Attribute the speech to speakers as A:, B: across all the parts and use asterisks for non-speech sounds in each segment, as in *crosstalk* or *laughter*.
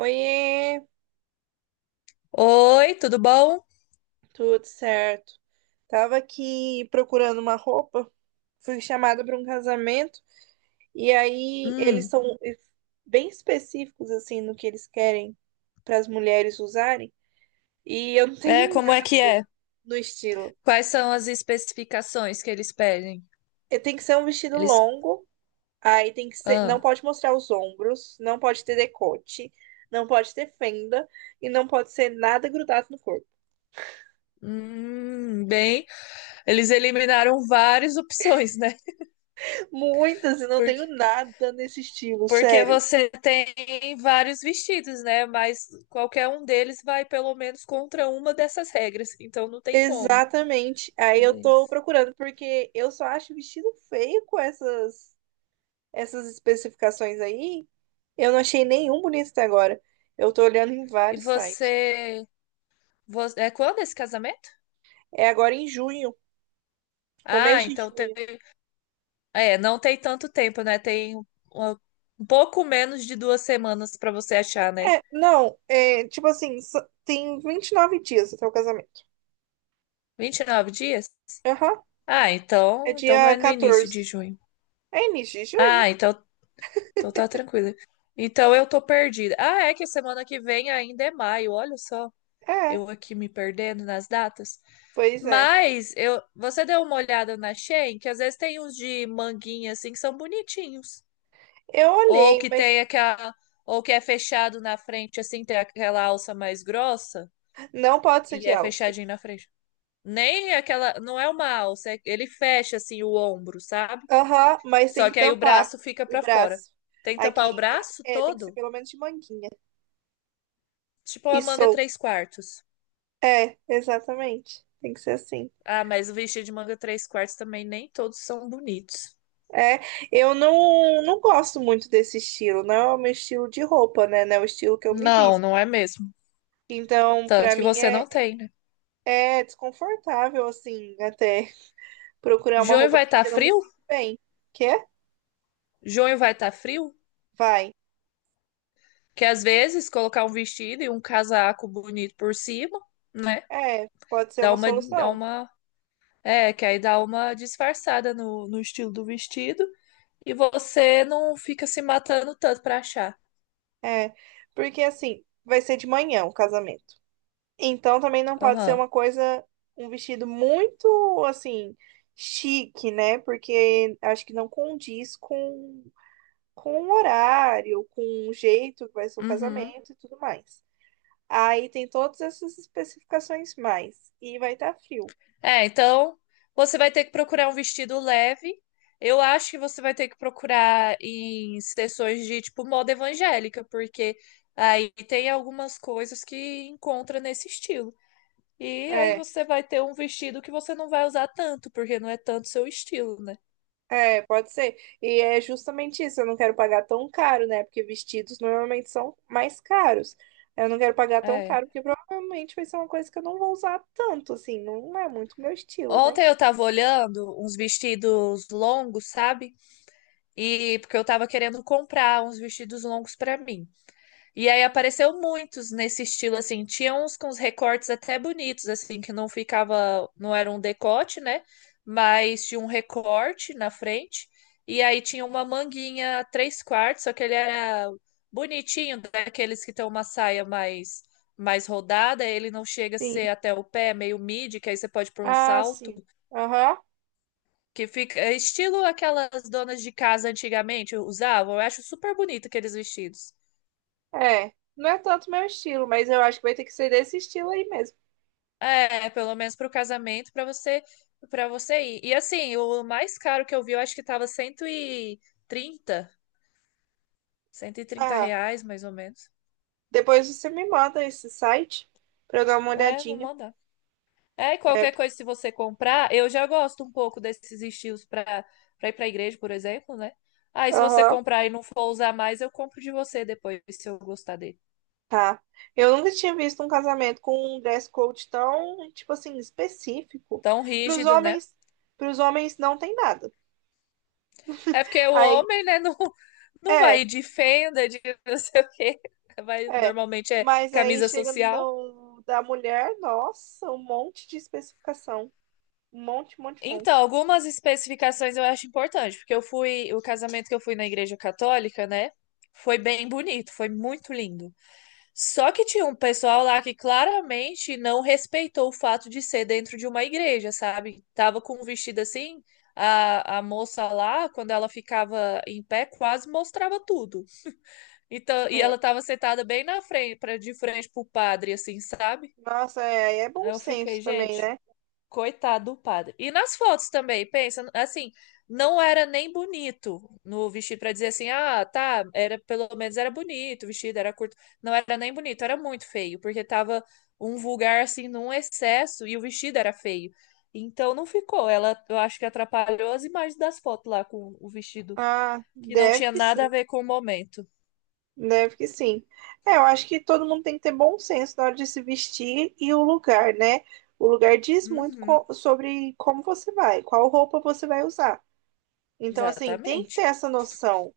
A: Oiê,
B: Oi, tudo bom?
A: tudo certo? Tava aqui procurando uma roupa, fui chamada para um casamento e aí eles
B: Hum.
A: são bem específicos assim no que eles querem para as mulheres usarem e eu não *laughs*
B: É,
A: tenho
B: como é
A: nada
B: que é?
A: no estilo.
B: Quais são as especificações que eles pedem?
A: Tem que ser um vestido
B: Eles,
A: longo, aí tem que ser, não
B: ah,
A: pode mostrar os ombros, não pode ter decote, não pode ter fenda e não pode ser nada grudado no corpo.
B: bem, eles eliminaram várias opções, né?
A: *laughs* Muitas, e não
B: Porque,
A: tenho nada nesse estilo,
B: porque
A: sério.
B: você tem vários vestidos, né? Mas qualquer um deles vai pelo menos contra uma dessas regras, então não tem como.
A: Exatamente.
B: É
A: Aí eu tô
B: deles.
A: procurando, porque eu só acho vestido feio com essas especificações aí. Eu não achei nenhum bonito até agora. Eu tô olhando em
B: E
A: vários sites.
B: você, É quando esse casamento?
A: É agora em junho,
B: Ah,
A: começo de
B: então.
A: junho.
B: É, não tem tanto tempo, né? Tem uma- um pouco menos de 2 semanas pra você achar, né?
A: É, não, é tipo assim, tem 29 dias até o casamento.
B: 29 dias?
A: Aham,
B: Ah,
A: é
B: então não é
A: dia
B: no início de
A: 14.
B: junho.
A: É início de
B: Ah,
A: junho?
B: então tá tranquila. Então eu tô perdida. Ah, é que semana que vem ainda é maio, olha só.
A: É,
B: Eu aqui me perdendo nas datas.
A: pois é.
B: Você deu uma olhada na Shein, que às vezes tem uns de manguinha assim que são bonitinhos.
A: Eu
B: Ou
A: olhei,
B: que
A: mas
B: tem aquela, ou que é fechado na frente assim, tem aquela alça mais grossa.
A: não pode ser
B: E
A: de
B: é
A: alça.
B: fechadinho na frente. Nem aquela. Não é uma alça, ele fecha assim o ombro, sabe?
A: Aham, mas tem
B: Só
A: que
B: que aí o
A: tampar
B: braço fica
A: o
B: pra fora.
A: braço.
B: Tem que
A: Aqui,
B: tampar o
A: ah,
B: braço
A: é, tem que ser
B: todo,
A: pelo menos de manguinha.
B: tipo
A: E
B: a manga
A: solto.
B: três quartos.
A: É, exatamente. Tem que ser assim.
B: Ah, mas o vestido de manga três quartos também nem todos são bonitos.
A: É, eu não, não gosto muito desse estilo. Não é o meu estilo de roupa, né? Não é o estilo que eu me
B: Não,
A: visto.
B: não é mesmo.
A: Então,
B: Tanto que você não tem, né?
A: é desconfortável, assim, até procurar uma
B: Junho
A: roupa
B: vai
A: assim,
B: estar
A: porque eu não me
B: frio?
A: sinto bem. Quer?
B: Junho vai estar frio?
A: Vai.
B: Que às vezes colocar um vestido e um casaco bonito por cima, né?
A: É, pode ser uma
B: Dá
A: solução.
B: uma É, que aí dá uma disfarçada no estilo do vestido e você não fica se matando tanto pra achar.
A: É, porque assim, vai ser de manhã o casamento. Então também não pode ser
B: Aham.
A: uma coisa, um vestido muito assim, chique, né? Porque acho que não com o horário, com o jeito que vai ser o
B: Uhum.
A: casamento e tudo mais. Aí tem todas essas especificações mais. E vai estar frio.
B: É, então você vai ter que procurar um vestido leve. Eu acho que você vai ter que procurar em sessões de tipo moda evangélica, porque aí tem algumas coisas que encontra nesse estilo. E aí
A: É,
B: você vai ter um vestido que você não vai usar tanto, porque não é tanto seu estilo, né?
A: é, pode ser. E é justamente isso, eu não quero pagar tão caro, né? Porque vestidos normalmente são mais caros. Eu não quero pagar tão
B: É.
A: caro, porque provavelmente vai ser uma coisa que eu não vou usar tanto, assim, não é muito meu estilo, né?
B: Ontem eu tava olhando uns vestidos longos, sabe? E porque eu tava querendo comprar uns vestidos longos pra mim. E aí apareceu muitos nesse estilo assim, tinha uns com os recortes até bonitos assim, que não ficava, não era um decote, né? Mas tinha um recorte na frente. E aí tinha uma manguinha três quartos, só que ele era bonitinho, daqueles que tem uma saia mais rodada, ele não chega a
A: Sim.
B: ser até o pé, meio midi, que aí você pode pôr um
A: Ah,
B: salto.
A: sim. Aham.
B: Que fica é estilo aquelas donas de casa antigamente usavam. Eu acho super bonito aqueles vestidos.
A: É. Não é tanto meu estilo, mas eu acho que vai ter que ser desse estilo aí mesmo.
B: É, pelo menos pro casamento, pra você para você ir. E assim, o mais caro que eu vi, eu acho que tava trinta cento e trinta
A: Ah,
B: reais, mais ou menos.
A: depois você me manda esse site pra eu dar uma
B: É, vou
A: olhadinha.
B: mandar. É, e
A: É.
B: qualquer coisa, se você comprar, eu já gosto um pouco desses estilos para ir pra igreja, por exemplo, né? Aí, se você
A: Aham.
B: comprar e não for usar mais, eu compro de você depois, se eu gostar dele.
A: Tá. Eu nunca tinha visto um casamento com um dress code tão, tipo assim, específico.
B: Tão
A: Para os
B: rígido, né?
A: homens, para os homens não tem nada.
B: É porque o
A: Aí,
B: homem, né, não, não vai
A: é,
B: de fenda, de não sei o quê. Vai,
A: é.
B: normalmente é
A: Mas aí
B: camisa
A: chega
B: social.
A: no da mulher, nossa, um monte de especificação. Um monte, monte,
B: Então,
A: monte.
B: algumas especificações eu acho importante, porque eu fui, o casamento que eu fui na igreja católica, né? Foi bem bonito, foi muito lindo. Só que tinha um pessoal lá que claramente não respeitou o fato de ser dentro de uma igreja, sabe? Tava com um vestido assim, a moça lá, quando ela ficava em pé, quase mostrava tudo. Então, e
A: É.
B: ela tava sentada bem na frente, de frente pro padre, assim, sabe?
A: Nossa, é, aí é
B: Aí
A: bom
B: eu
A: senso
B: fiquei,
A: também,
B: gente,
A: né?
B: coitado do padre. E nas fotos também, pensa, assim, não era nem bonito no vestido pra dizer assim, ah, tá, era pelo menos era bonito, o vestido era curto. Não era nem bonito, era muito feio, porque tava um vulgar assim num excesso e o vestido era feio. Então não ficou. Ela, eu acho que atrapalhou as imagens das fotos lá com o vestido,
A: Ah,
B: que não
A: deve
B: tinha
A: que
B: nada
A: sim,
B: a ver com o momento.
A: deve que sim. É, eu acho que todo mundo tem que ter bom senso na hora de se vestir e o lugar, né? O lugar diz muito
B: Uhum,
A: sobre como você vai, qual roupa você vai usar. Então, assim, tem que ter
B: exatamente.
A: essa noção.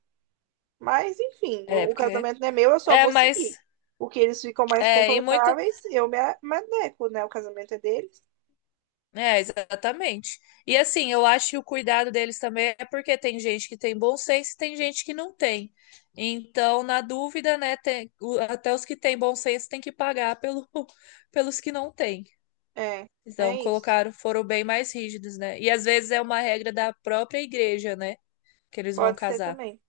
A: Mas, enfim,
B: É,
A: o
B: porque.
A: casamento não é meu, eu só
B: É,
A: vou seguir.
B: mas.
A: O que eles ficam mais
B: É, e muita.
A: confortáveis, me adequo, né? O casamento é deles.
B: É, exatamente. E assim, eu acho que o cuidado deles também é porque tem gente que tem bom senso e tem gente que não tem. Então, na dúvida, né, até os que têm bom senso têm que pagar pelo, *laughs* pelos que não têm.
A: É, é
B: Então,
A: isso.
B: colocaram, foram bem mais rígidos, né? E às vezes é uma regra da própria igreja, né? Que eles vão
A: Pode ser
B: casar.
A: também.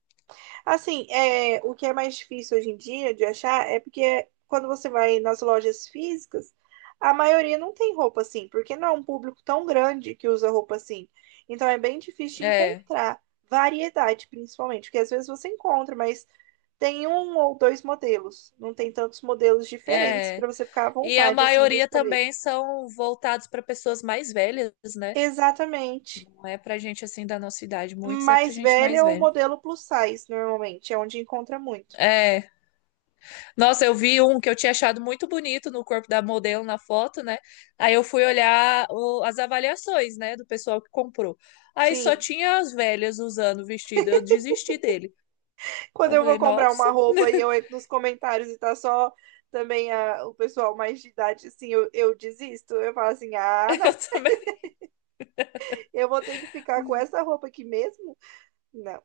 A: Assim, é, o que é mais difícil hoje em dia de achar é porque quando você vai nas lojas físicas, a maioria não tem roupa assim, porque não é um público tão grande que usa roupa assim. Então é bem difícil de
B: É,
A: encontrar variedade, principalmente, porque às vezes você encontra, mas tem um ou dois modelos, não tem tantos modelos diferentes
B: é.
A: para você ficar à
B: E a
A: vontade assim para
B: maioria
A: escolher.
B: também são voltados para pessoas mais velhas, né?
A: Exatamente.
B: Não é pra gente assim da nossa idade, muitos é pra
A: Mais
B: gente
A: velha
B: mais
A: é o
B: velha.
A: modelo plus size, normalmente, é onde encontra muito.
B: É. Nossa, eu vi um que eu tinha achado muito bonito no corpo da modelo na foto, né? Aí eu fui olhar as avaliações, né, do pessoal que comprou. Aí só
A: Sim.
B: tinha as velhas usando o vestido. Eu desisti dele.
A: Quando
B: Eu
A: eu vou
B: falei,
A: comprar
B: nossa,
A: uma roupa e eu entro nos comentários e tá só também o pessoal mais de idade, assim, eu desisto. Eu falo assim,
B: *laughs*
A: ah,
B: eu
A: não,
B: também.
A: eu vou ter que ficar com essa roupa aqui mesmo? Não.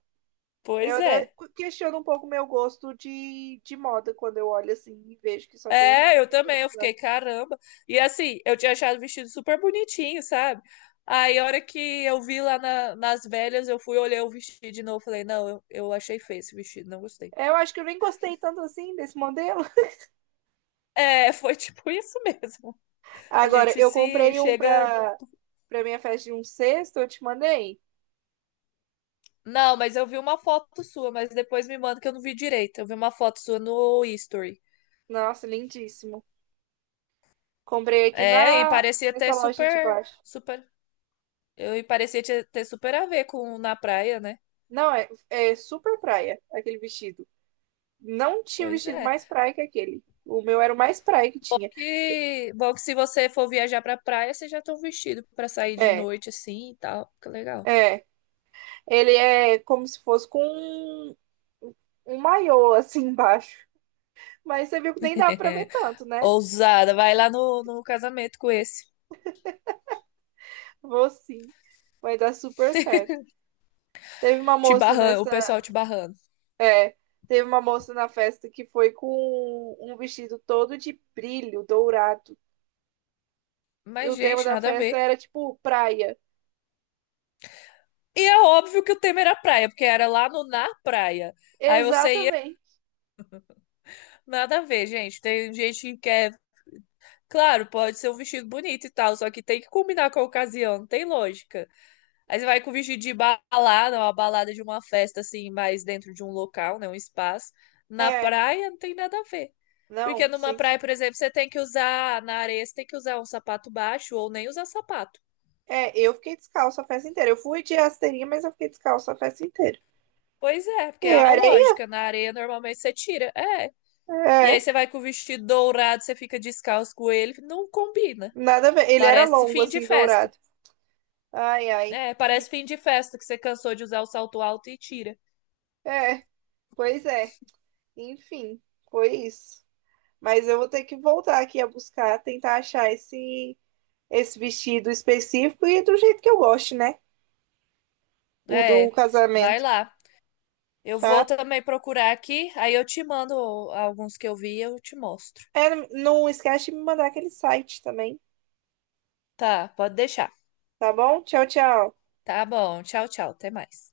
A: Eu
B: Pois
A: até
B: é.
A: questiono um pouco o meu gosto de moda quando eu olho assim e vejo que só tem gente
B: É, eu
A: mais
B: também,
A: velha
B: eu fiquei,
A: usando.
B: caramba. E assim, eu tinha achado o vestido super bonitinho, sabe? Aí, a hora que eu vi lá nas velhas, eu fui olhar o vestido de novo, falei, não, eu achei feio esse vestido, não gostei.
A: Eu acho que eu nem gostei tanto assim desse modelo.
B: É, foi *laughs* tipo isso mesmo. A
A: Agora,
B: gente
A: eu
B: se
A: comprei um
B: chega.
A: pra, pra minha festa de um sexto, eu te mandei.
B: Não, mas eu vi uma foto sua, mas depois me manda que eu não vi direito. Eu vi uma foto sua no History.
A: Nossa, lindíssimo. Comprei aqui
B: É, e
A: na,
B: parecia
A: nessa
B: ter
A: loja de
B: super,
A: baixo.
B: super. Eu, e parecia ter super a ver com na praia, né?
A: Não, é, é super praia aquele vestido. Não tinha
B: Pois
A: vestido
B: é.
A: mais praia que aquele. O meu era o mais praia que tinha.
B: Que bom que se você for viajar pra praia, você já tá vestido pra sair de
A: É,
B: noite assim e tal. Fica legal.
A: é. Ele é como se fosse com um, um maiô assim embaixo. Mas você viu que nem dava pra ver
B: *laughs*
A: tanto, né?
B: Ousada, vai lá no casamento com esse.
A: Vou sim. Vai dar super certo. Teve uma
B: Te
A: moça
B: barrando, o
A: nessa.
B: pessoal te barrando.
A: É, teve uma moça na festa que foi com um vestido todo de brilho dourado. E
B: Mas,
A: o tema
B: gente,
A: da
B: nada a
A: festa
B: ver.
A: era tipo praia.
B: E é óbvio que o tema era praia, porque era lá no na praia. Aí você ia,
A: Exatamente.
B: nada a ver, gente. Tem gente que quer, claro, pode ser um vestido bonito e tal, só que tem que combinar com a ocasião, não tem lógica. Aí você vai com vestido de balada, uma balada de uma festa, assim, mais dentro de um local, né? Um espaço. Na
A: É.
B: praia não tem nada a ver. Porque
A: Não,
B: numa
A: sim, sim.
B: praia, por exemplo, você tem que usar, na areia, você tem que usar um sapato baixo ou nem usar sapato.
A: É, eu fiquei descalço a festa inteira. Eu fui de rasteirinha, mas eu fiquei descalço a festa inteira.
B: Pois é, porque
A: E
B: é a
A: areia?
B: lógica. Na areia, normalmente você tira. É. E aí
A: É,
B: você vai com o vestido dourado, você fica descalço com ele. Não combina.
A: nada a ver. Ele era
B: Parece
A: longo,
B: fim de
A: assim,
B: festa.
A: dourado. Ai, ai.
B: É, parece
A: *laughs*
B: fim de festa que você cansou de usar o salto alto e tira.
A: É, pois é. Enfim, foi isso. Mas eu vou ter que voltar aqui a buscar, tentar achar esse vestido específico e do jeito que eu gosto, né? O do
B: É, vai
A: casamento,
B: lá. Eu vou
A: tá?
B: também procurar aqui, aí eu te mando alguns que eu vi e eu te mostro.
A: É, não esquece de me mandar aquele site também,
B: Tá, pode deixar.
A: tá bom? Tchau, tchau.
B: Tá bom, tchau, tchau, até mais.